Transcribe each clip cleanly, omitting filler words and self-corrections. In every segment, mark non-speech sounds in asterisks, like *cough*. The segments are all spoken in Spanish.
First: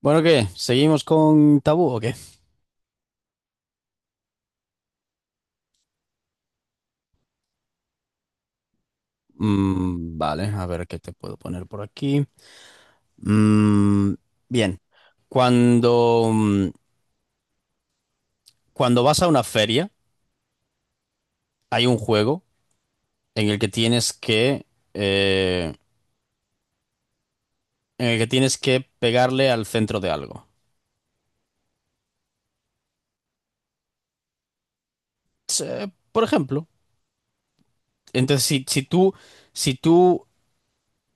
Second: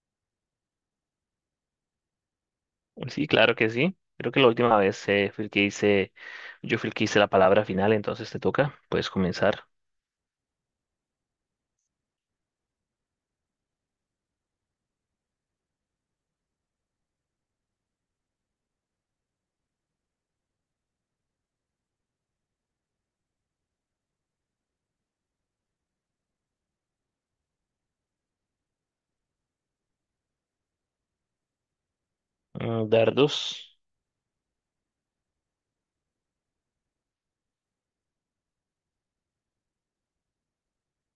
Bueno, ¿qué? ¿Seguimos con tabú o qué? Sí, claro que sí. Creo que la última vez fui el que hice, yo fui el que hice la palabra final, entonces te toca. Puedes comenzar. Vale, a ver qué te puedo poner por aquí. Mm, Bien, cuando, mm, cuando vas a una feria, hay un juego en el que eh, en el que tienes que pegarle al centro de algo. Mm, dardos, Por ejemplo, entonces si tú, si tú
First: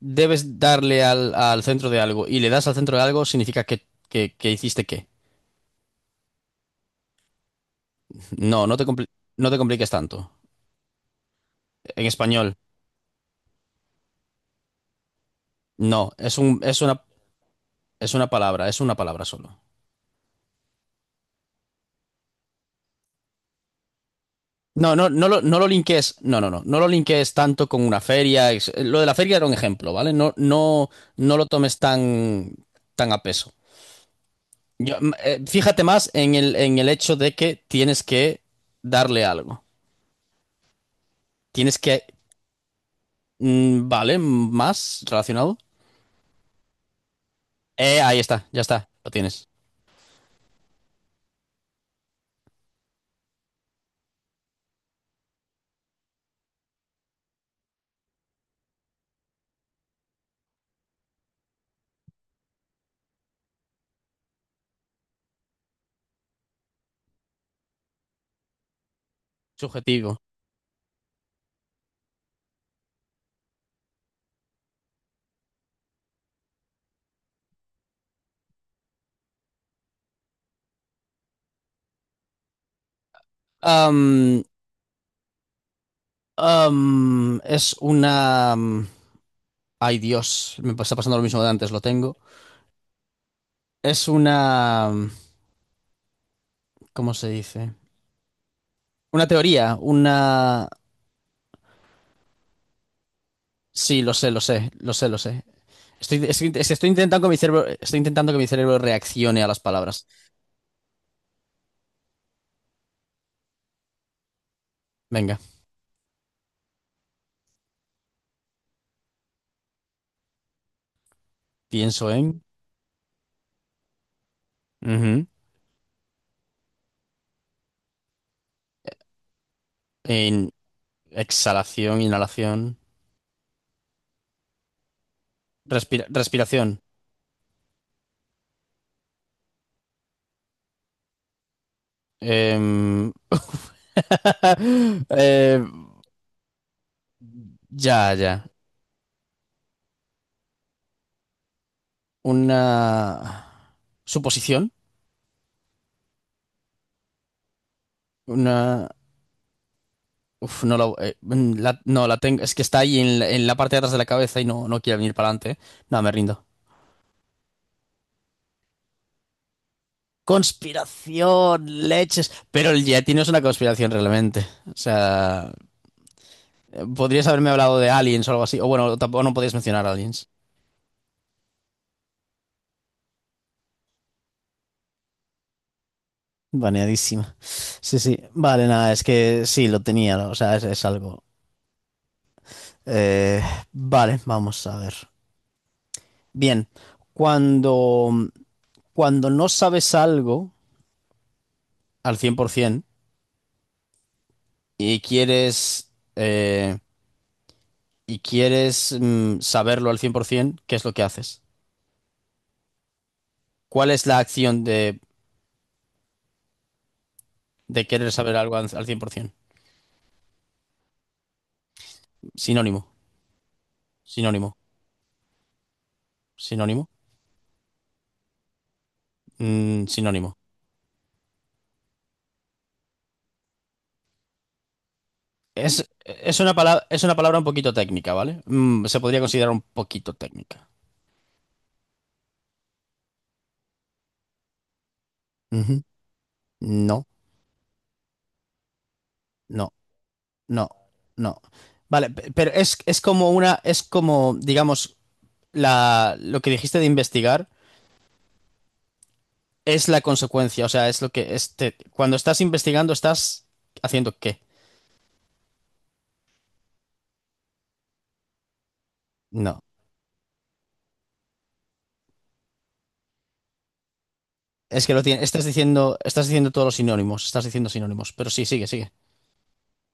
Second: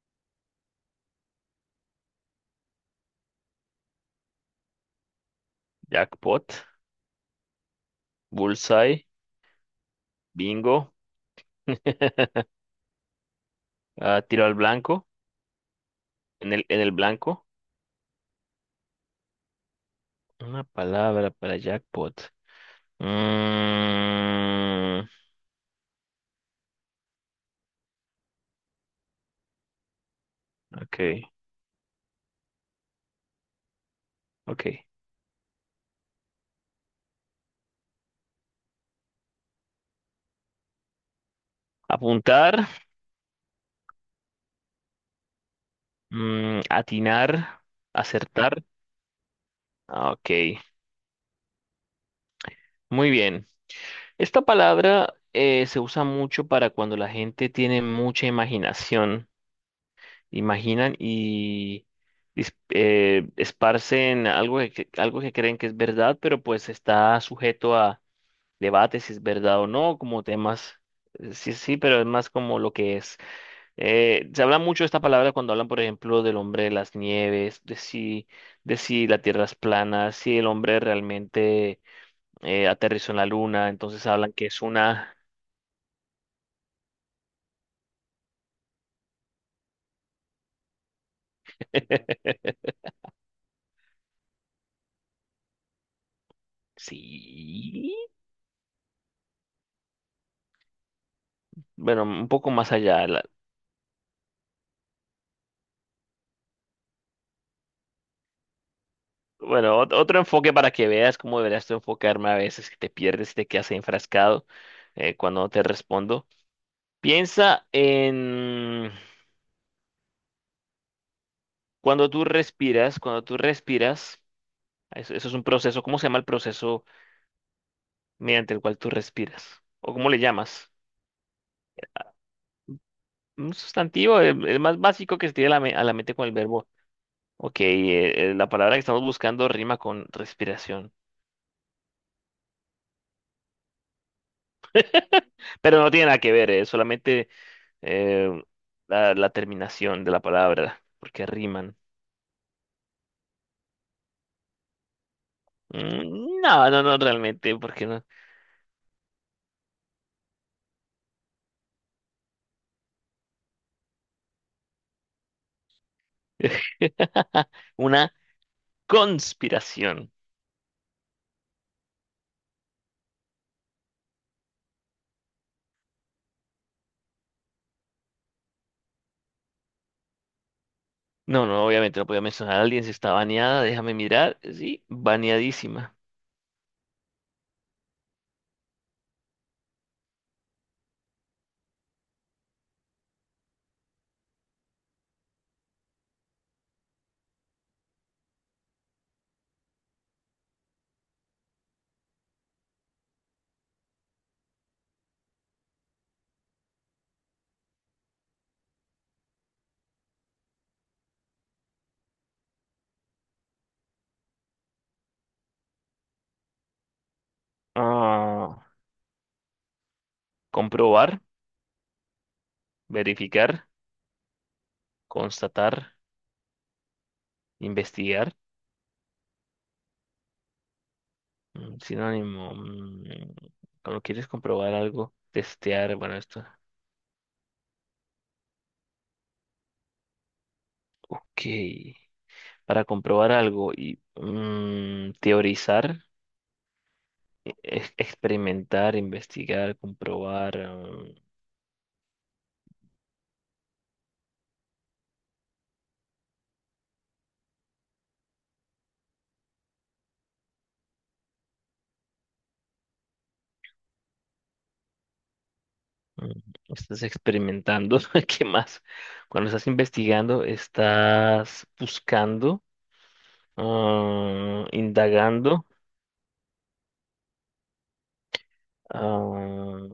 debes darle al centro de algo y le das al centro de algo, significa que hiciste qué. jackpot, No, bullseye, no te compliques tanto. bingo, En español. ah, tiro al blanco, No, es un, en el blanco. Es una palabra solo. Una palabra para jackpot. No, Mm, no, no lo linkees, no, no, no, no lo linkees tanto con una feria. Lo de la feria era un ejemplo, ¿vale? No, no, ok, no lo tomes tan, tan a peso. ok. Yo, fíjate más en en el hecho de que tienes que darle algo. Tienes que, Apuntar, mm, ¿vale? Más relacionado. Atinar, Ahí está, ya acertar. está, lo tienes. Ah, ok, muy bien. Esta palabra se usa mucho para cuando la gente tiene mucha imaginación, imaginan y esparcen algo que, algo que creen que es verdad, pero pues está sujeto a debates si es verdad o no, Subjetivo. como temas, sí, sí, pero es más como lo que es. Se habla mucho de esta palabra cuando hablan, por ejemplo, del hombre de las nieves, de si la tierra es plana, si el hombre realmente aterrizó en la luna, entonces hablan Am, que es una es una... mm, Ay, Dios, me está pasando lo mismo de antes, lo tengo. *laughs* Es una... ¿Cómo se dice? Sí, Una teoría, una... bueno, un poco más allá. Sí, lo sé, lo sé, lo sé, lo sé. Estoy intentando que mi cerebro, estoy intentando que mi cerebro reaccione a las Bueno, palabras. otro enfoque para que veas cómo deberías tú enfocarme a veces, que te pierdes y te quedas enfrascado Venga, cuando te respondo. Piensa en pienso en... cuando tú respiras, eso, Ujú. eso es un proceso. ¿Cómo se llama el proceso mediante el cual tú respiras? ¿O cómo le En llamas? exhalación, inhalación, Un sustantivo, el más básico que se tiene a la, a la mente con el verbo. respiración. Ok, la palabra que estamos buscando rima con respiración. Em, *laughs* eh, Pero no tiene nada que ver, solamente ya, eh, ya. la, la terminación de la palabra, porque riman. Una suposición. Mm, no, no, no, realmente, porque no. Una. Uf, no la tengo. Es que está ahí en en la parte de atrás de la cabeza y no, no quiere venir para adelante. No, me rindo. *laughs* Una conspiración. Conspiración, leches. Pero el Yeti no es una conspiración realmente. O sea, podrías haberme hablado de aliens o algo así. O bueno, tampoco no podías mencionar aliens. No, no, obviamente no podía mencionar a alguien si está baneada, déjame mirar. Sí, baneadísima. Baneadísima. Sí, sí. Vale, nada, es que sí, lo tenía. ¿No? O sea, es algo. Eh, vale, vamos a ver. Bien, cuando, cuando no sabes algo al 100%, y quieres, eh, y quieres saberlo al 100%, ¿qué es lo que haces? ¿Cuál es la acción de querer saber algo al Ah, al 100%? comprobar, Sinónimo, verificar, sinónimo, constatar, sinónimo, investigar. mm, sinónimo. Mm, sinónimo. Cuando quieres comprobar algo, testear, bueno, esto. Es una palabra un poquito técnica, ¿vale? Mm, se podría considerar un poquito técnica. Ok. Para comprobar algo y Ujú. teorizar, No, experimentar, investigar, no, comprobar. no, no. Vale, pero es como una, es como, digamos, la, lo que dijiste de investigar. Es la consecuencia, o sea, es lo que este, cuando estás investigando estás haciendo qué? mm, Estás experimentando, *laughs* ¿qué más? Cuando No, estás investigando, estás buscando, ah, es que lo tienes indagando, estás diciendo todos los sinónimos, estás diciendo sinónimos, pero sí, sigue, sigue, ah,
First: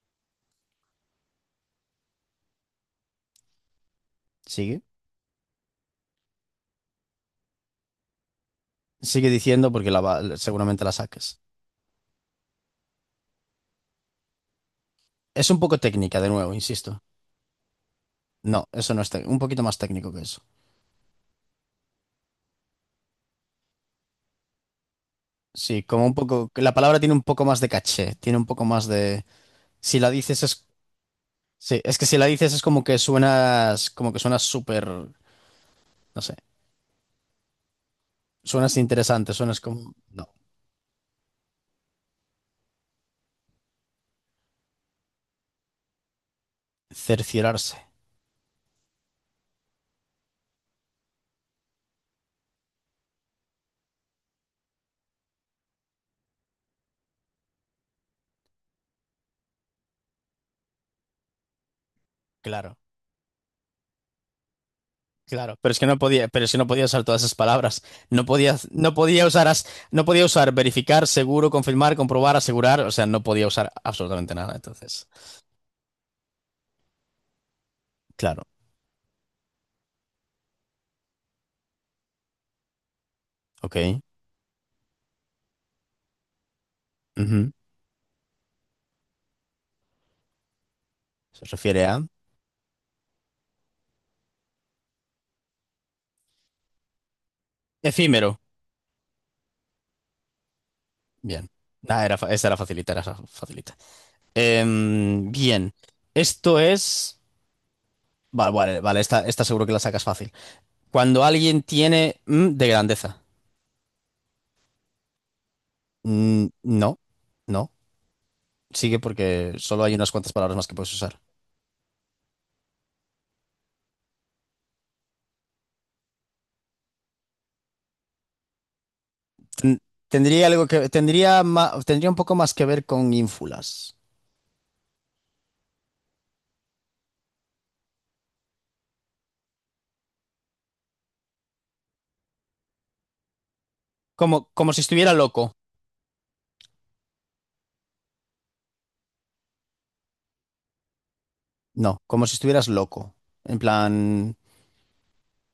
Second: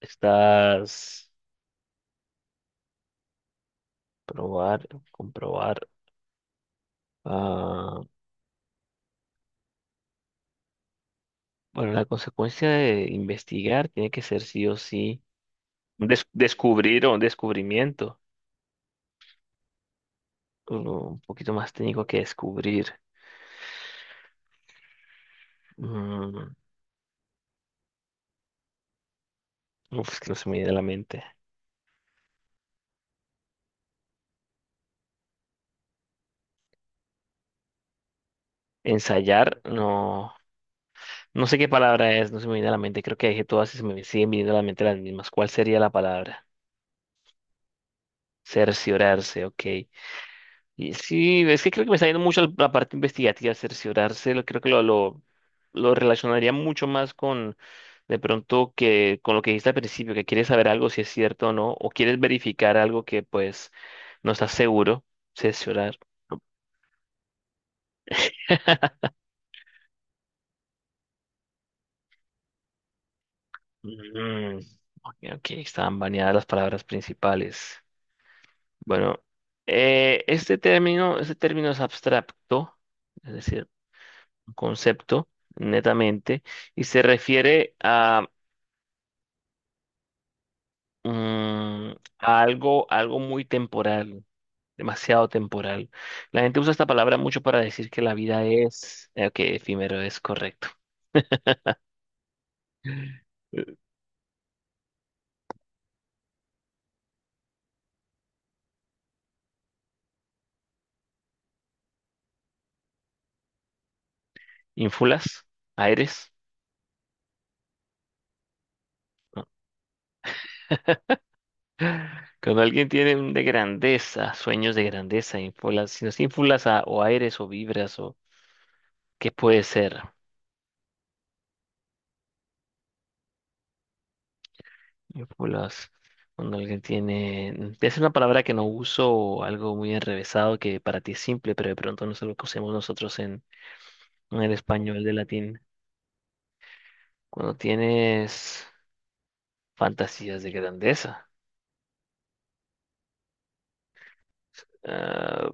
estás sigue, probar, comprobar. Ah, diciendo porque seguramente la saques. bueno, la consecuencia de investigar tiene que ser sí o sí Es un poco un técnica, de nuevo, insisto. descubrir o un descubrimiento. No, eso no es técnico, un poquito más técnico que eso. Uno un poquito más técnico que descubrir. Sí, como un poco, Mm, la palabra tiene un poco más de caché, tiene un poco más de, si la uf, es que no dices se me es, viene a la mente. sí, es que si la dices es como que suenas súper, no sé, suenas interesante, suenas Ensayar, no. como, no. No sé qué palabra es, no se me viene a la mente. Creo que dije todas y se me siguen viniendo a la mente las mismas. ¿Cuál sería la palabra? Cerciorarse, Cerciorarse, ok. Y sí, es que creo que me está yendo mucho la la parte investigativa, cerciorarse, creo que lo relacionaría mucho más con de pronto que con lo que dijiste al principio, que quieres saber algo si es cierto o no, o quieres verificar claro, algo que pues no estás seguro, claro. Pero es que no cerciorar. podía, pero es que no podía usar todas esas palabras. No podía, *laughs* no podía usar verificar, seguro, confirmar, comprobar, asegurar. O sea, no podía usar absolutamente nada. Mm, Entonces, ok, ok, estaban baneadas las palabras principales. claro, Bueno, este término es abstracto, es decir, ok. un concepto netamente, y se Ujú. refiere a Se refiere mm, a algo, algo muy temporal, demasiado temporal. La gente usa esta palabra mucho para decir que la efímero. vida es, que efímero es correcto. Bien. Ah, era, esa era facilita, era facilita. Eh, Em, bien. Esto es. Vale, vale, vale, esta seguro que la sacas fácil. Cuando alguien tiene mm, de grandeza. Ínfulas, aires. Mm, no, no. Sigue porque solo hay unas cuantas palabras más que puedes usar. Cuando alguien tiene un de grandeza, sueños de grandeza, ínfulas, si no es ínfulas o aires o vibras o qué puede Ten- ser, Tendría algo que tendría un poco más que ver con ínfulas. ínfulas. Cuando alguien tiene, es una palabra que no uso o algo muy enrevesado que para ti es simple, pero de pronto no es lo que usemos nosotros Como en el como si español estuviera de loco. latín. Cuando tienes fantasías de grandeza, No, como si estuvieras loco. En plan, ah,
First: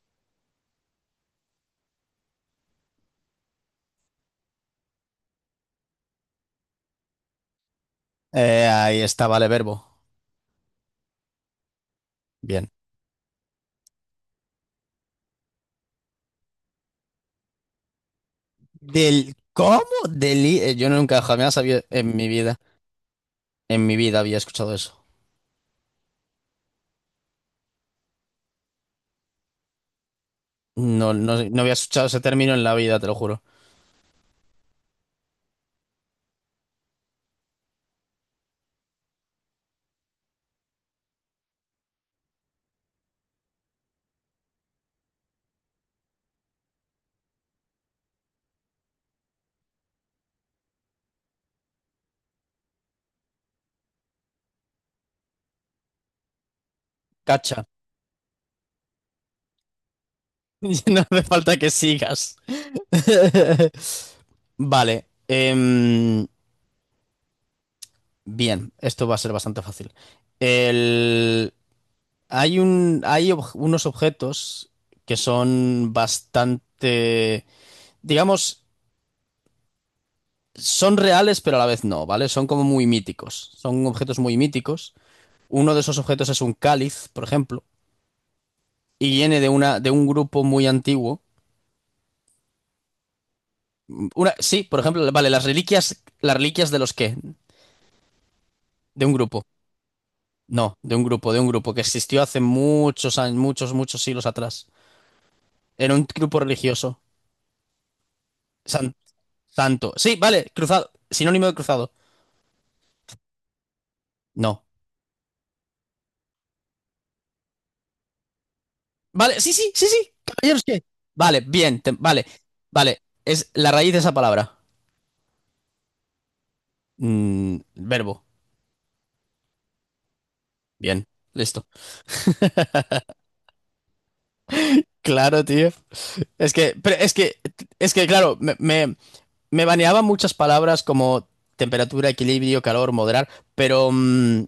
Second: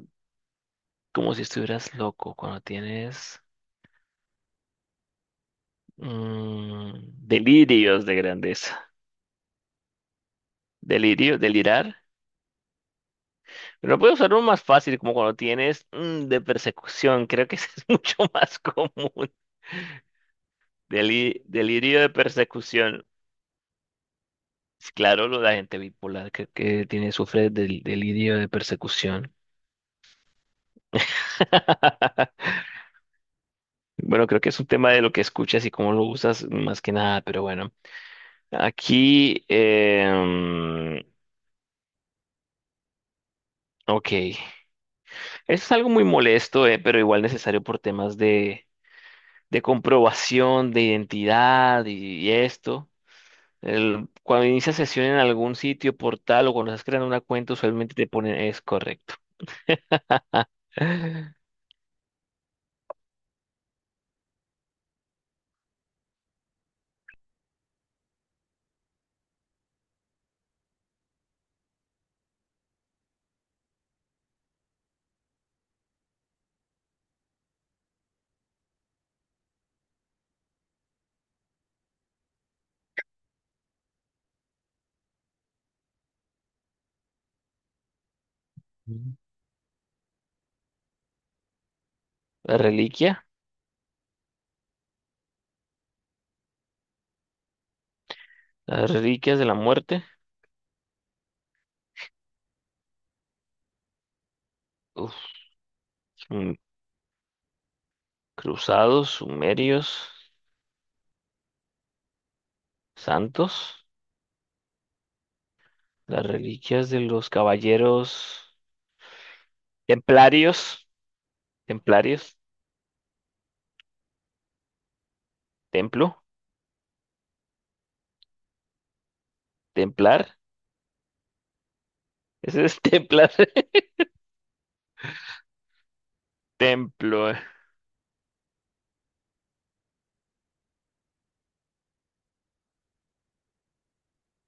como si estuvieras loco. Cuando tienes mm, delirios de grandeza. ahí está, vale, verbo. Delirio, delirar. Bien. Pero puedo usar uno más fácil, como cuando tienes de persecución. Creo que ese es *laughs* mucho más común. Del ¿cómo? Deli yo nunca jamás había Delirio de persecución. en mi vida había escuchado eso. Claro, la gente bipolar que tiene, sufre del delirio de persecución. No, no, no había escuchado ese término en *laughs* la vida, te lo juro. Bueno, creo que es un tema de lo que escuchas y cómo lo usas más que nada, pero bueno. Aquí, ok. Eso es algo muy molesto, pero igual necesario por temas de comprobación, de identidad y esto. Cuando inicias sesión en algún sitio, portal o cuando estás creando una cuenta, Cacha. usualmente te ponen es correcto. *laughs* No hace falta que sigas. *laughs* Vale. Bien, esto va a ser bastante fácil. El- Hay un... Hay unos objetos que son bastante, digamos, son reales, pero a la vez no, ¿vale? Son como muy míticos. Son objetos muy míticos. Uno de esos objetos es un cáliz, por ejemplo, y *laughs* viene de una, de un grupo muy antiguo. La reliquia, Una, sí, por ejemplo, vale, las reliquias de los qué, las de un reliquias grupo. de la muerte, No, de un grupo que existió hace muchos años, muchos, muchos siglos atrás. uf, Era un grupo mm, religioso. San- cruzados, santo. sumerios, Sí, vale, cruzado. Sinónimo de cruzado. santos, No. las reliquias de los caballeros Vale, sí, sí, sí, sí. Caballeros que. templarios, Vale, vale. templarios. Vale, es la raíz de esa palabra. ¿Templo? Mm, verbo. ¿Templar? Bien, listo. Ese es *laughs* templar. Claro, tío. Es que, pero Templo. Eh. es que, claro, me baneaba muchas palabras como temperatura, equilibrio, calor, moderar, pero mm,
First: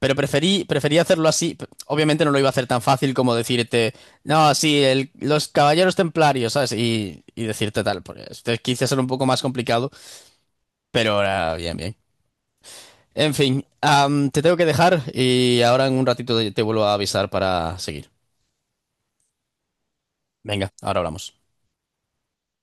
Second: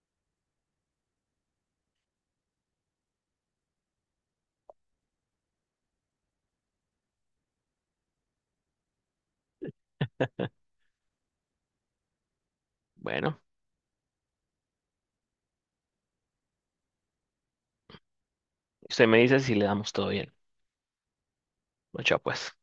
pero preferí, preferí hacerlo así. Obviamente no lo iba a hacer tan fácil como decirte, no, sí, los caballeros templarios, ¿sabes? Y decirte tal. Porque este quise hacer un poco más complicado, pero ahora bien, bien. En Bueno, fin, am, te tengo que dejar y ahora en un ratito te vuelvo a avisar para seguir. usted me dice si le damos todo bien. Venga, ahora hablamos. Mucha pues.